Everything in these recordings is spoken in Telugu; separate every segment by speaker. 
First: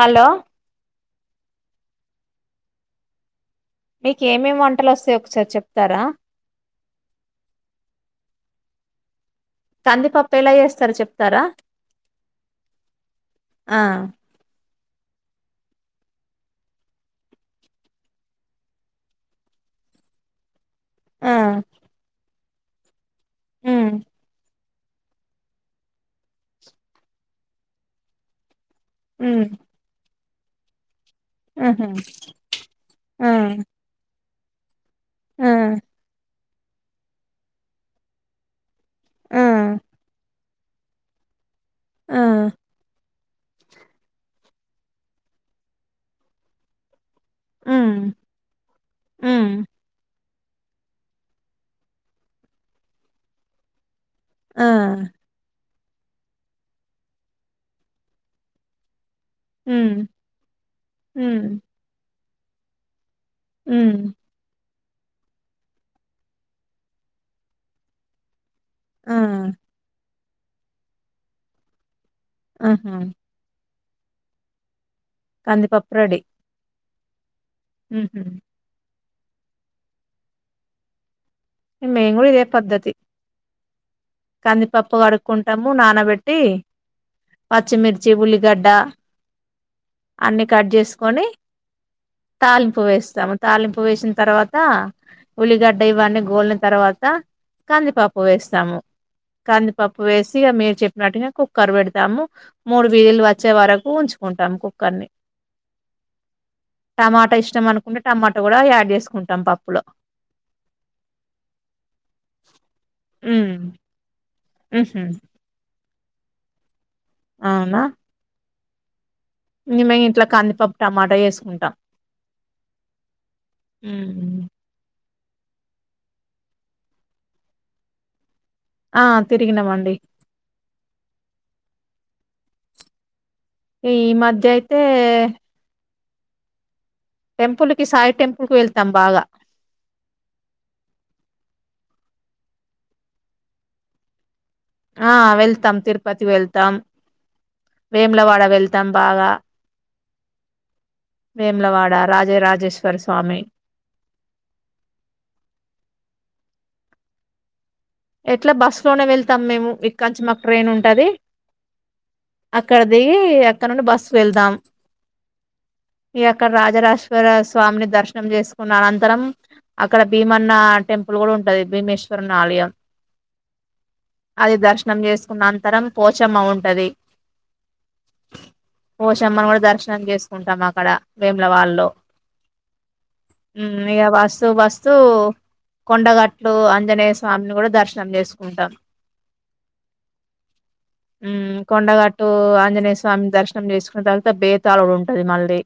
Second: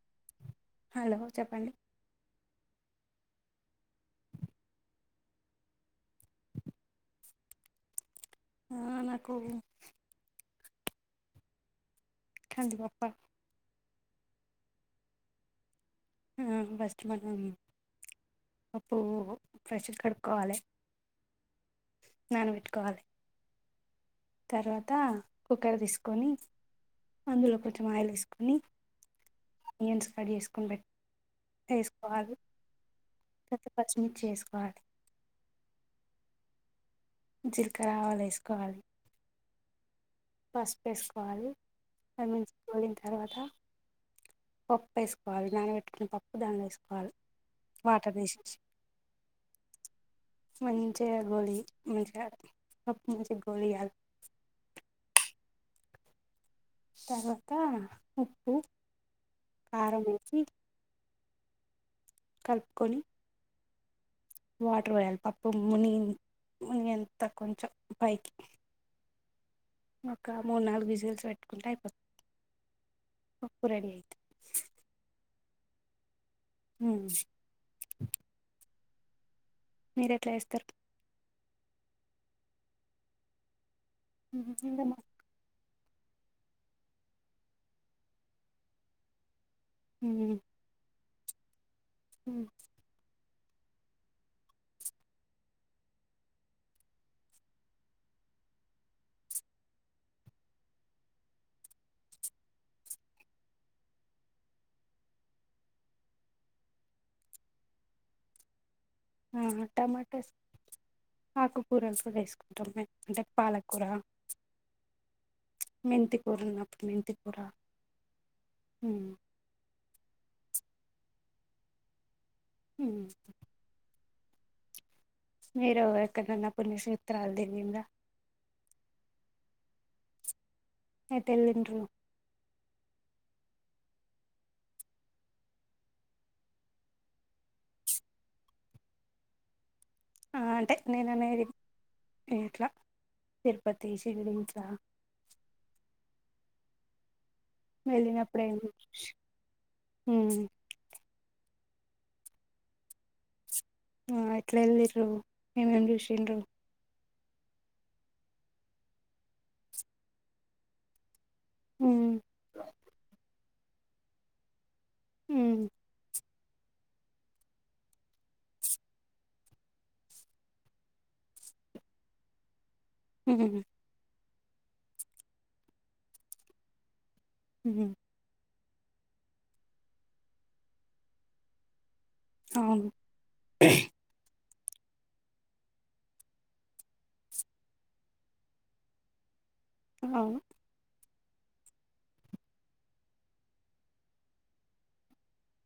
Speaker 1: హలో
Speaker 2: హలో చెప్పండి
Speaker 1: మీక ఏమేమి వంటలు వస్తాయ్ ఒకసారి చెప్తారా
Speaker 2: ఆ న
Speaker 1: కందిపప్పు ఎలా చేస్తారు చెప్తారా
Speaker 2: కందిపప్ప
Speaker 1: ఆ
Speaker 2: ఫస్ట్ మనం [unintelligible] కడుక్కోవాలి
Speaker 1: ఆ
Speaker 2: నానబెట్టుకోవాలి
Speaker 1: హు
Speaker 2: తర్వాత కుక్కర్ తీసుకొని అందులో కొంచెం ఆయిల్ వేసుకొని ఆనియన్స్ కట్ చేసుకొని పెట్
Speaker 1: ఆహా
Speaker 2: [unintelligible] కోవాలి
Speaker 1: ఆ
Speaker 2: జీలకర ఆవాలు వేసుకోవాలి
Speaker 1: ఆ
Speaker 2: పస్ట్ వేసుకోవాలి
Speaker 1: ఆ
Speaker 2: ఆర్మించుపోయిన తర్వాత పప్పు వేసుకోవి నానబట్టుకున పప్పు దాంలో వేసుకోవాలి
Speaker 1: ఉమ్
Speaker 2: వాటర్ వేసేసి
Speaker 1: ఉమ్
Speaker 2: మంచిగ [unintelligible]
Speaker 1: ఆ
Speaker 2: తర్వాత ఉప్పు కారం వేసి
Speaker 1: హు
Speaker 2: కలుపుకొని
Speaker 1: ఉ
Speaker 2: వాటర్ వేయాలి పప్పు ముని ముని ఎంత కొంచెం పైకి
Speaker 1: ఆ
Speaker 2: ఒక మూడు నాలుగు విజిల్స్ పెట్టుకుంటే అయిపోతు
Speaker 1: ఆహా
Speaker 2: రెడి అయితే
Speaker 1: కందిపప్పు రడి
Speaker 2: హు
Speaker 1: హుహు
Speaker 2: మీరు ఎట్లా చేస్తరు
Speaker 1: మే కూడా ఇదే పద్ధతి కంది పప్పు కడుక్కుంటాము నానబెట్టి పచ్చిమిర్చి ఉల్లిగడ్డ అన్ని కట్ చేసుకొని తాలింపు వేస్తాము తాలింపు వేసిన తర్వాత ఉల్లిగడ్డ ఇవన్నీ గోలిన తర్వాత కంది పప్పు వేస్తాము కందిపప్పు వేసి మీరు చెప్పినట్టుగా కుక్కర్ పెడతాము మూడు విజిల్లు వచ్చే వరకు ఉంచుకుంటాం కుక్కర్ని టమాటో ఇష్టం అనుకుంటే టమాటో కూడ యాడ్ చేస్
Speaker 2: ఆ టమాట ఆకుకూరలు కూడ వేసుకుంటాం మేము అంటే పాలకూర
Speaker 1: ఆహా
Speaker 2: మెంతికురన్నప్పుడు మెంతికూర
Speaker 1: మ మేము ఇంట్లా కందిపప్పు టమాటా వేసుకుంటాం
Speaker 2: హ
Speaker 1: మ్మ్
Speaker 2: సరు ఎక్క నాన్న పుణ్యక్షేత్రాలు దవి
Speaker 1: ఆ తిరిగినమండి
Speaker 2: ఏ తెల్ండు
Speaker 1: ఈ ఈ మధ్య అయితే టెంపుల్ క సాయి టెంపుల్ కు వెళ్తాం బాగా
Speaker 2: ఆ అంటే నేను అనేది ఎట్లా తిరుపతి లిట్లా
Speaker 1: ఆ వెళ్తాం తిరుపతి వెళ్తాం వేములవాడ
Speaker 2: వెలినప్పుడే
Speaker 1: వెళ్తాం బాగా మేములవాడ రాజేరాజేశ్వర స్వామి
Speaker 2: ఆ ఇట్లా వెల్దిరు ఏమేం చూషన
Speaker 1: ఎట్లా బస్సు లోనే వెళ్తాం మేము ఇ కొంచెం మాకు ట్రైన్ ఉంటది
Speaker 2: ఉమ్
Speaker 1: అక్కడ దిగి అక్కడ నుండి బస్సు వెళదాం
Speaker 2: అ
Speaker 1: ఈ అక్కడ రాజరాశ్వర స్వామిని దర్శనం చేసుకున్న అనంతరం అక్కడ భీమన్న టెంపుల్ కూడా ఉంటది భీమేశ్వర ఆలయం
Speaker 2: మ్మ్
Speaker 1: అది దర్శనం చేసుకున్న అంతరం పోచమ్మ ఉంటది
Speaker 2: హ
Speaker 1: ఓషమ్మని కూడా దర్శనం చేసుకుంటాం అక్కడ వేముల వాళ్ళు
Speaker 2: అవును
Speaker 1: అ ఏ బస్ స్తూ వస్తూ కొండగట్లు ఆంజనేయ స్వామిని కూడా దర్శ ప్రం చేసుకుంటాం
Speaker 2: అవు
Speaker 1: కొండగట్టు ఆంజనేయ స్వామి దర్శనం చేసుకున్న తర్వాత బేతాళుడు ఉంటది మళ్ళీ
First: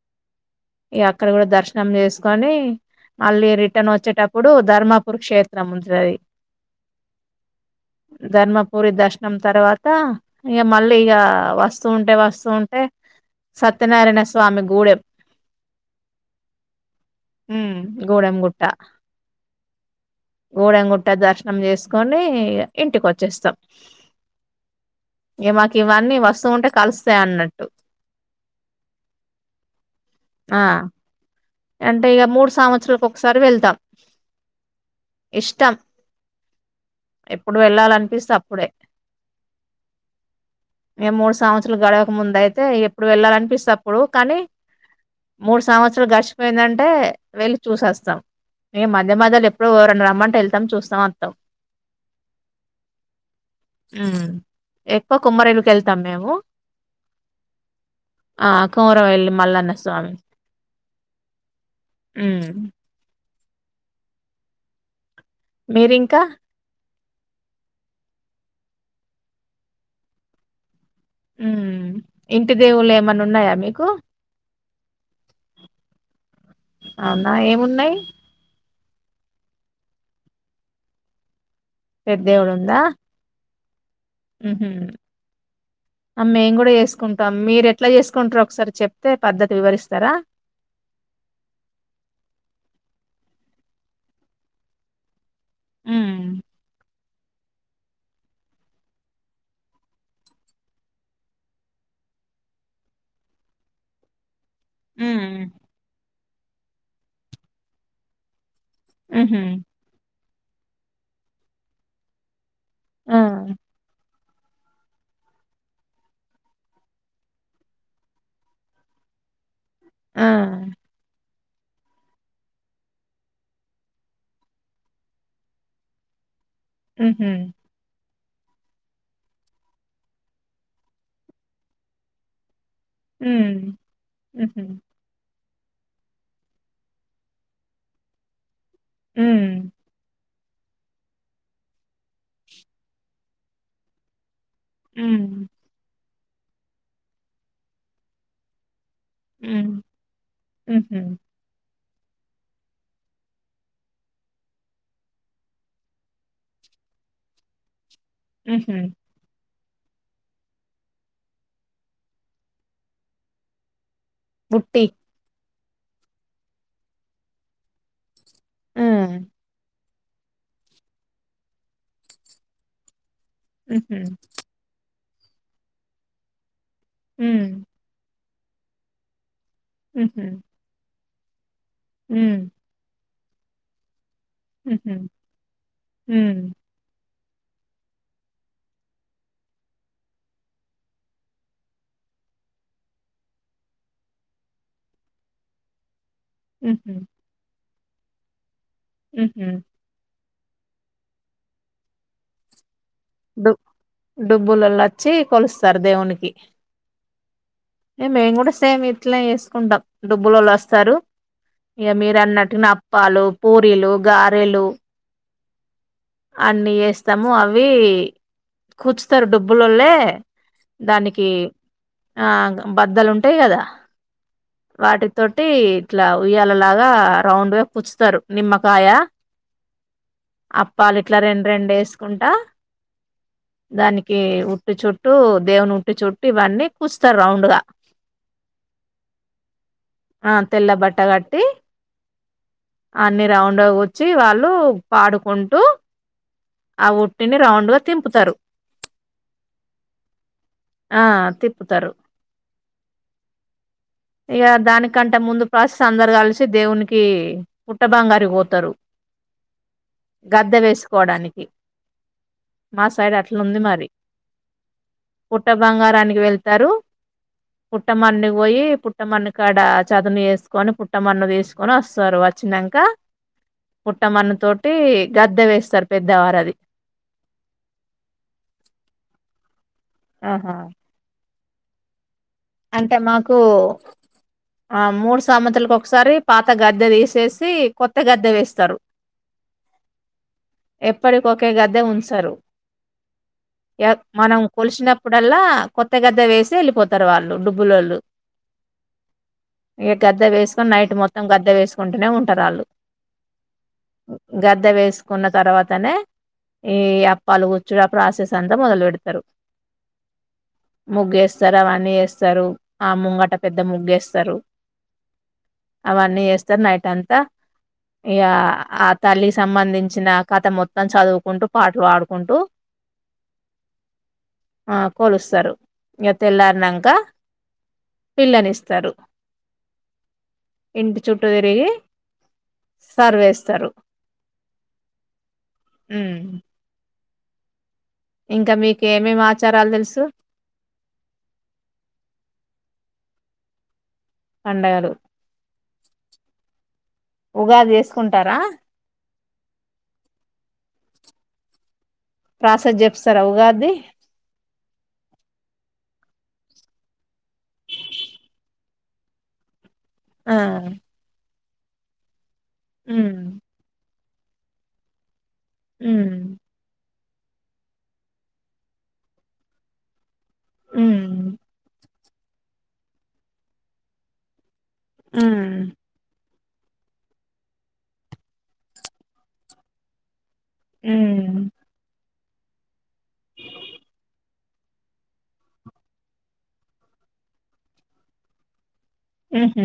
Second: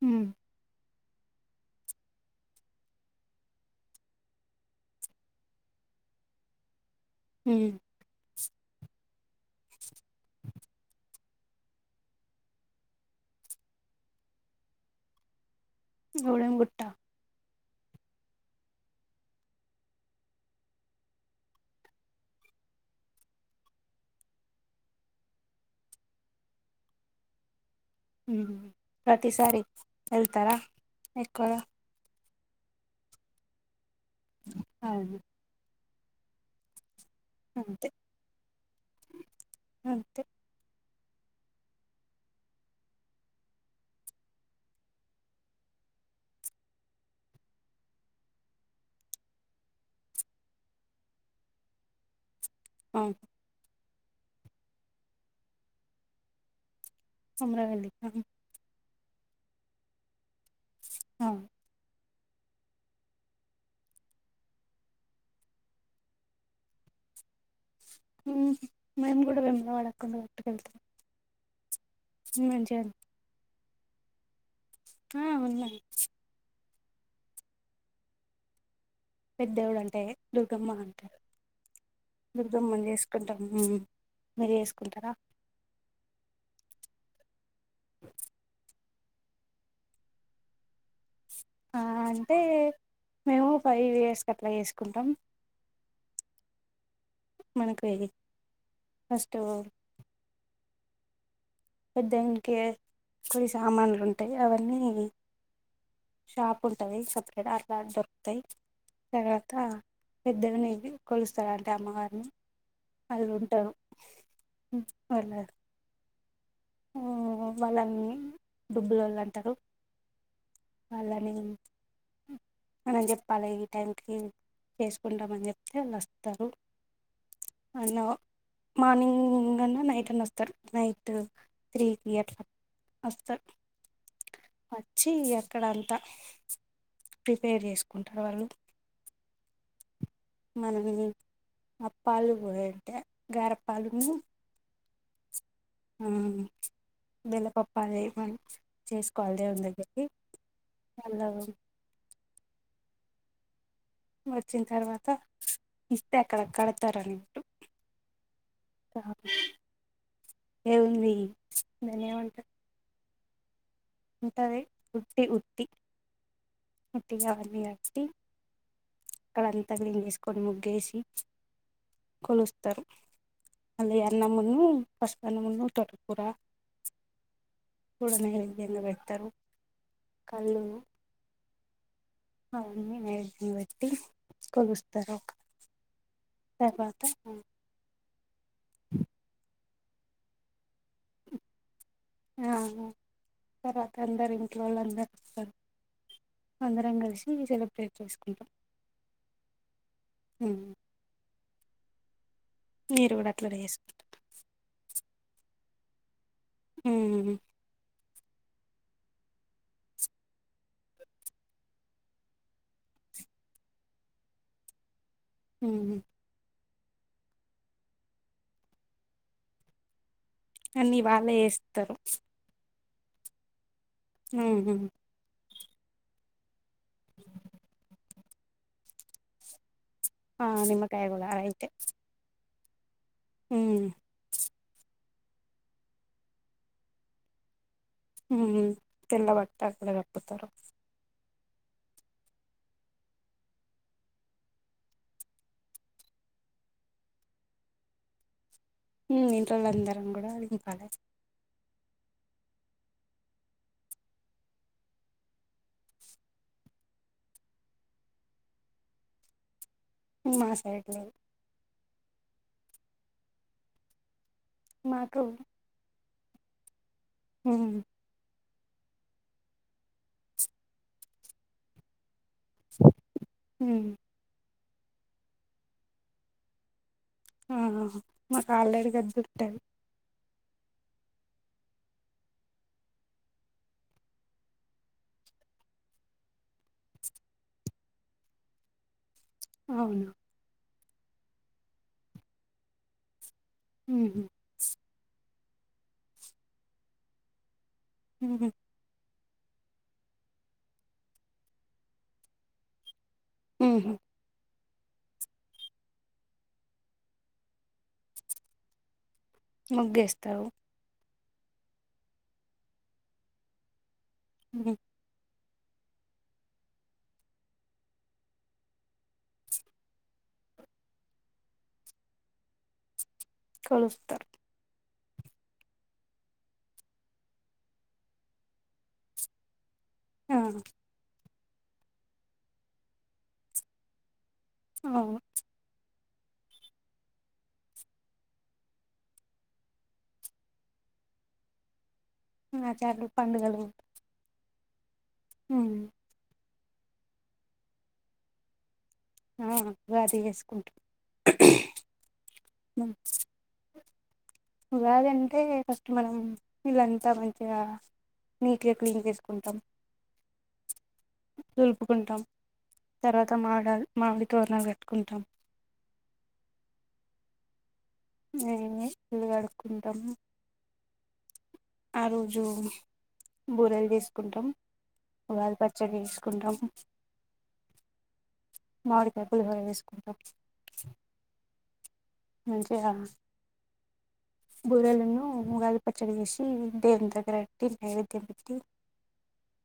Speaker 2: హ
Speaker 1: ఈ అక్కడ కూడా దర్శనం చేసుకొని మళ్ళీ రిటర్న్ వచ్చేటప్పుడు ధర్మపుర్ క్షేత్రం ఉంటుది
Speaker 2: హ
Speaker 1: ధర్మపుూరి దర్శనం తర్వాత ఇంక మళ్ళీ ఇక వస్తూ ఉంటే వస్తూ ఉంటే సత్యనారాయణ స్వామి గూడెం
Speaker 2: గూడెం గుట్ట
Speaker 1: గూడెం గుట్ట గూడె గుట్ట పంట దర్శనం చేసుకొని ఇంటికి వచ్చేస్తాం ఇ మాకు ఇవన్నీ వస్తూ ఉంటే కలుస్తా అన్నట్టు
Speaker 2: హ ప్రతిసారి వెళ్తారా
Speaker 1: ఆ!
Speaker 2: ఎక్కువగా
Speaker 1: అంటే ఇక మూడు సంవత్సరాలకు ఒకసారి వెళ్తాం
Speaker 2: అవును
Speaker 1: ఇష్టం ఎప్పుడు
Speaker 2: అంతే
Speaker 1: వెళ్ళాలనిపిస్తే అప్పుడే
Speaker 2: అంతే
Speaker 1: ఏ మూడు సంవత్సరాలు గడవక ముంద అయితే ఎప్పుడు వెళ్ళాలనిపిస్తే అప్పుడు కానీ మూడు సంవత్సరాలు గడిచిపోయిందంటే వెళ్ళి చూసేస్తాం మేము మధ్య మధ్యలో ఎప్పుడడు రెండు రమ్మంటే వెళ్తాం చూస్తాం వస్తాం
Speaker 2: అఓ
Speaker 1: ఉ ఎక్కువ కుమ్మరైలుకి వెళ్తాం మేము
Speaker 2: అమరా వెలికా
Speaker 1: కోరవల్లి మల్లన్నస్వామి
Speaker 2: అవును
Speaker 1: అ మీరింకా
Speaker 2: హ మేమ్ కూడా విమ్ల వాకం ఒట్టుకెళ్త
Speaker 1: హ్మ్ ఇంటి దేవుళ్ళ ఏమన్నా ఉన్నాయా మీకు
Speaker 2: ఆ ఉన్నాయి
Speaker 1: అవునా ఏమున్నాయి
Speaker 2: పేదోలంటే దుర్గమ్మ అంటారు దుర్గమ్మ చేసుకుంటాము
Speaker 1: ఉహ్మ్ అమె కూడా చేస్త సుకుంటాం మీరు ఎట్లా చేసుకుంటారో ఒకసారి చెప్తే పద్ధతి వివరిస్తారా
Speaker 2: అంటే మేము ఫైవ్ ఇయర్స్కి అట్లా చేేసుకుంటాం
Speaker 1: హ్మ్
Speaker 2: మనకు అది ఫస్ట్ పెద్దయినాకీకువ సామాన్లు ఉంటాయి అవన్నీ
Speaker 1: హ్మ్
Speaker 2: షాప్ ఉంటాయి సపరేట్ అట్లా దొరుకుతాయి
Speaker 1: ఉహు
Speaker 2: తర్వాత పెద్దవిని కొలుస్తారు అంటే అమ్మవరిని అది
Speaker 1: ఆ
Speaker 2: ఉంటారు హ్మ్ పర్లేదు ఆ వాళ్ళని డుబ్బుల వాళ్ళు అంటారు
Speaker 1: ఆ
Speaker 2: వాళ్ళని
Speaker 1: [unintelligible]
Speaker 2: మనం చెప్పాలి ఈ టైంకి చేసుకుంటామని చెప్తే వాళ్ళు వస్తారు
Speaker 1: ఊహ్మ్మ్
Speaker 2: అన్న మార్నింగ్ అన్నా నైట్ అన వస్తారు నైట్ త్రి కీ అట్లా వస్తారు
Speaker 1: హ్మ్. హుహు.
Speaker 2: వచ్చి ఇక్కడంత ప్రిపేర్ చేసుకుంటారు వాళ్ళు
Speaker 1: ఉమ్మ్
Speaker 2: మనం అప్పాలు పోయంటే గారప్పాలను
Speaker 1: ఉ
Speaker 2: హ బెలపప్పాలయవం చేస్కోవల్ దేవుని
Speaker 1: హ్మ్.
Speaker 2: దగ్గరకి
Speaker 1: హుహు.
Speaker 2: వాళ్లు వచ్చిన తర్వాత ఇస్తే అక్కడ కడతారుని అట్టు
Speaker 1: హుహు.
Speaker 2: ఆ ఏ ఉంది దానేవంటారు ఉంటది
Speaker 1: బుట్టి.
Speaker 2: ఉటి ఉటి ఉట్ట అర్వి అటి
Speaker 1: ఆ!
Speaker 2: అక్కడంతా క్లీన్ చేసుకొని ముగ్గేసి కొలుస్తారు
Speaker 1: హుహు.
Speaker 2: అలీ అన్నమున్న పసుపు అన్నమున్న తోటకూర
Speaker 1: మ్మ్
Speaker 2: నైవేద్యం గా పెడతారు
Speaker 1: హుహు.
Speaker 2: కళ్ళు
Speaker 1: హ్మ్.
Speaker 2: అవని నైవేద్యంగా పెట్టి
Speaker 1: హుహు.
Speaker 2: కొలుస్తారు
Speaker 1: హ్మ్.
Speaker 2: తర్వాత [unintelligible] ఆ తర్వాత అందరు ఇంట్లో వాళ్ళు అందరుూ వస్తారు
Speaker 1: హుహు.
Speaker 2: అందరం కలిసి సెలబ్రేట్ చేసుకుంటాం
Speaker 1: ఉహ్మ్మ్
Speaker 2: హ్మ్మ్ చేసుకు
Speaker 1: డుబ్బులలో వచ్చి కొలుస్తారు దేవునికి
Speaker 2: ఉ
Speaker 1: మేము కూడా సేమ్ ఇట్లా చేసుకుంటాం డబ్బులళు వస్తారు ఇక మీరు అన్నటున అప్పాలు పూరీలు గారెలు
Speaker 2: హ్మ్మ్
Speaker 1: అన్నీ చేస్తాము అవి కూచుతారు డబ్బులలే
Speaker 2: అన్నీ
Speaker 1: దానికి
Speaker 2: వాళ్ళే చేస్తారు
Speaker 1: ఆ బద్దలు ఉంటాయి కదా
Speaker 2: హ
Speaker 1: టీ ఇట్లా ఉయ్యాలలాగా రౌండ్గా కుచ్చుతారు నిమ్మకాయ
Speaker 2: ఆ
Speaker 1: అప్పాలు
Speaker 2: నిమ్మకాయ
Speaker 1: ఇట్లా
Speaker 2: కూడా
Speaker 1: రెండు
Speaker 2: రైటే
Speaker 1: రెండు యేసుకుంటా
Speaker 2: ఉమ్
Speaker 1: దానికి ఉట్టి చుట్టూ దేవుని ఉట్టి చుట్టు ఇవన్నీ కూచుత్తరు రౌండ్ గా
Speaker 2: మ్మ్ తెల్ల బట్ట అక్కడ కప్పుతరు
Speaker 1: ట్టి అన్ని రౌండ్గ కుచ్చి వాళ్ళు పాడుకుంటూ ఆ ఉట్టిని రౌండ్ గా తింపుతరు
Speaker 2: ఇంట్లో వాళ్ళు అందరం కూడా అది తిపాలే
Speaker 1: ప్పుతరు ఇగ దానికంటే ముందు ప్రాసెస్ అందరు కలిసి దేవునికి పుట్టబంగారి పోతారు [inaudible]
Speaker 2: మా
Speaker 1: గద్దె
Speaker 2: సైడ్ లేదు
Speaker 1: వేసుకోవడానికి మా సైడ్ అట్లుంది మరి
Speaker 2: మాకు
Speaker 1: పుట్ట బంగారానికి వెళ్తారు
Speaker 2: ఉమ్
Speaker 1: పుట్టమణుకు పోయి పుట్టమన్ను కాడ చదును చేసుకొని పుట్టమన్ను తీసుకొని వొస్తారు వచ్చినాంక
Speaker 2: ఉమ్
Speaker 1: పుట్టమన్ను తోటి గద్దె వేస్తారు పెద్దవారది
Speaker 2: ఆహా మాకు ఆల్రెడీ గద్ద ఉంటది
Speaker 1: ఆహా అంటే మాకు ఆ మూడు సామెతలకొక్కసారి పాత గద్దె తీసేసి కొత్త గద్దె తెస్తరు
Speaker 2: అవునా
Speaker 1: ఎప్పటికొకే గద్దె ఉంచరు
Speaker 2: ఉహు
Speaker 1: మనం కొలిసినప్పుడల్లా కొత్త గద్దె వేసి యెళ్ళిపోతరు వాళ్ళు డుబ్బులోళ్ళు
Speaker 2: మ్ హూ
Speaker 1: ఇగ గద్దె తీసుకొని నైట్ మొత్తం గద్దె వేసుకుంటూనే ఉంటారాళ్ళు
Speaker 2: మ్ హూ
Speaker 1: ద్ద వేసుకున్న తర్వాతనే ఈ అప్పాలు కూర్చుడు ఆ ప్రాసెస్ అంతా మొదలు పెడతరు
Speaker 2: ముగ్గేస్తరు
Speaker 1: ముగ్గేస్తరు అవన్నీ యేస్తరు ఆ ముంగట పెద్ద ముగ్గు యేస్తరు
Speaker 2: ఉహు
Speaker 1: అవన్నీ చేస్తరు నైట్ అంతా ఇగ ఆ తల్లికి సంబంధించిన కథ మొత్తం చదువుకుంటూ పాటలు పాడుకుంటూ [inaudible]
Speaker 2: కొలుస్తరు
Speaker 1: ఆ కొలుస్తరు ఇగ తెల్లారినాంక పిళ్ళనిస్తరు
Speaker 2: ఆ
Speaker 1: ఇంటి చుట్టూ తిరిగి సర్వేస్తరు
Speaker 2: ఆ
Speaker 1: హ్మ్ ఇంకా మీకు ఏమేమి ఆచారాలు తెలుసు
Speaker 2: ఆచారాల్ పండగలు
Speaker 1: పండగలు
Speaker 2: మ్
Speaker 1: ఉగాది చేసుకుంటారా
Speaker 2: ఆ ఉగాది చేసుకుంటం
Speaker 1: ప్రాసెస్ జెప్పిస్తారా ఉగాద్ది
Speaker 2: ఉగాదంటే ఫస్ట్ మనం ఇళ్ళంతా మంచిగా నీట్గా క్లీన్ చేసుకుంటాం
Speaker 1: ఆ
Speaker 2: దులుపుకుంటాం
Speaker 1: ఉమ్
Speaker 2: తర్వాత మామిడ మామిడి తోరణాలు కట్టుకుంటాం
Speaker 1: హ్మ్
Speaker 2: మేమే ఇళ్ళు కడుకుంటాం
Speaker 1: హ్మ్
Speaker 2: ఆ రోజు బూరెలు చేసుకుంటాం ఉగాది
Speaker 1: ఉమ్
Speaker 2: పచ్చడి చేసుకు కుంటం మామీడికాయ పులిహోర చేసుకుంటాం.
Speaker 1: హ్
Speaker 2: మంచిగా బూరేలు ఉన్ను ఉగాది పచ్చడి చేసి దేవుని దగ్గర పెట్టి నైవేద్యం పెట్టి
Speaker 1: ఉహ్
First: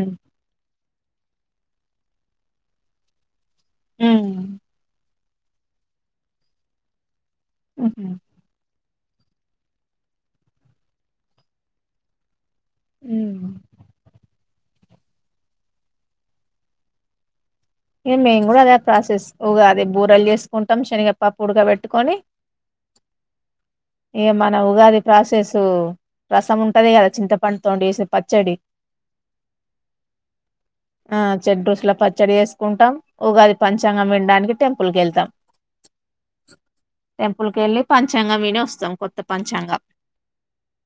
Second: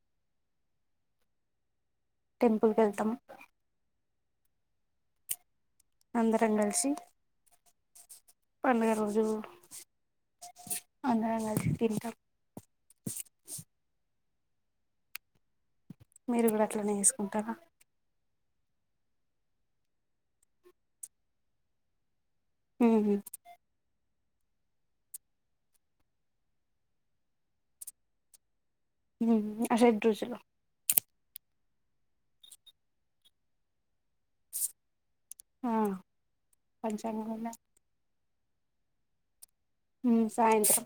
Speaker 2: టెంపుల్కి వెళ్తాం.
Speaker 1: హ్
Speaker 2: అందరం గాలిసి
Speaker 1: ఉహ్
Speaker 2: పండుగ రోజు అందరం తింటం.
Speaker 1: హ్
Speaker 2: మీరు కూడా అట్లనే చేసుకుంటారా
Speaker 1: ఇగ మేము కూడా అదే ప్రాసెస్ ఉగాది బూరేలు చేసుకుంటాం. శనగపప్ప ఉడక పెట్టుకొని
Speaker 2: హ్
Speaker 1: ఇగా మన ఉగాది ప్రాసెస్ రసం ఉంటది. గాదా చింతపండుతో చేసిన పచ్చడి
Speaker 2: హ్ ఆ షెడ్ రుచులు
Speaker 1: ఆ షేడ్ రుచుల పచ్చడి చేసుకుంటాం. ఉగాది పంచాంగం వినడానికి టెంపుల్కి వెళ్తాం.
Speaker 2: ఆ పంచాంగం కూడా
Speaker 1: చ్చంగా విని వోస్తం కొత్త పం
Speaker 2: హ్ సాయంత్రం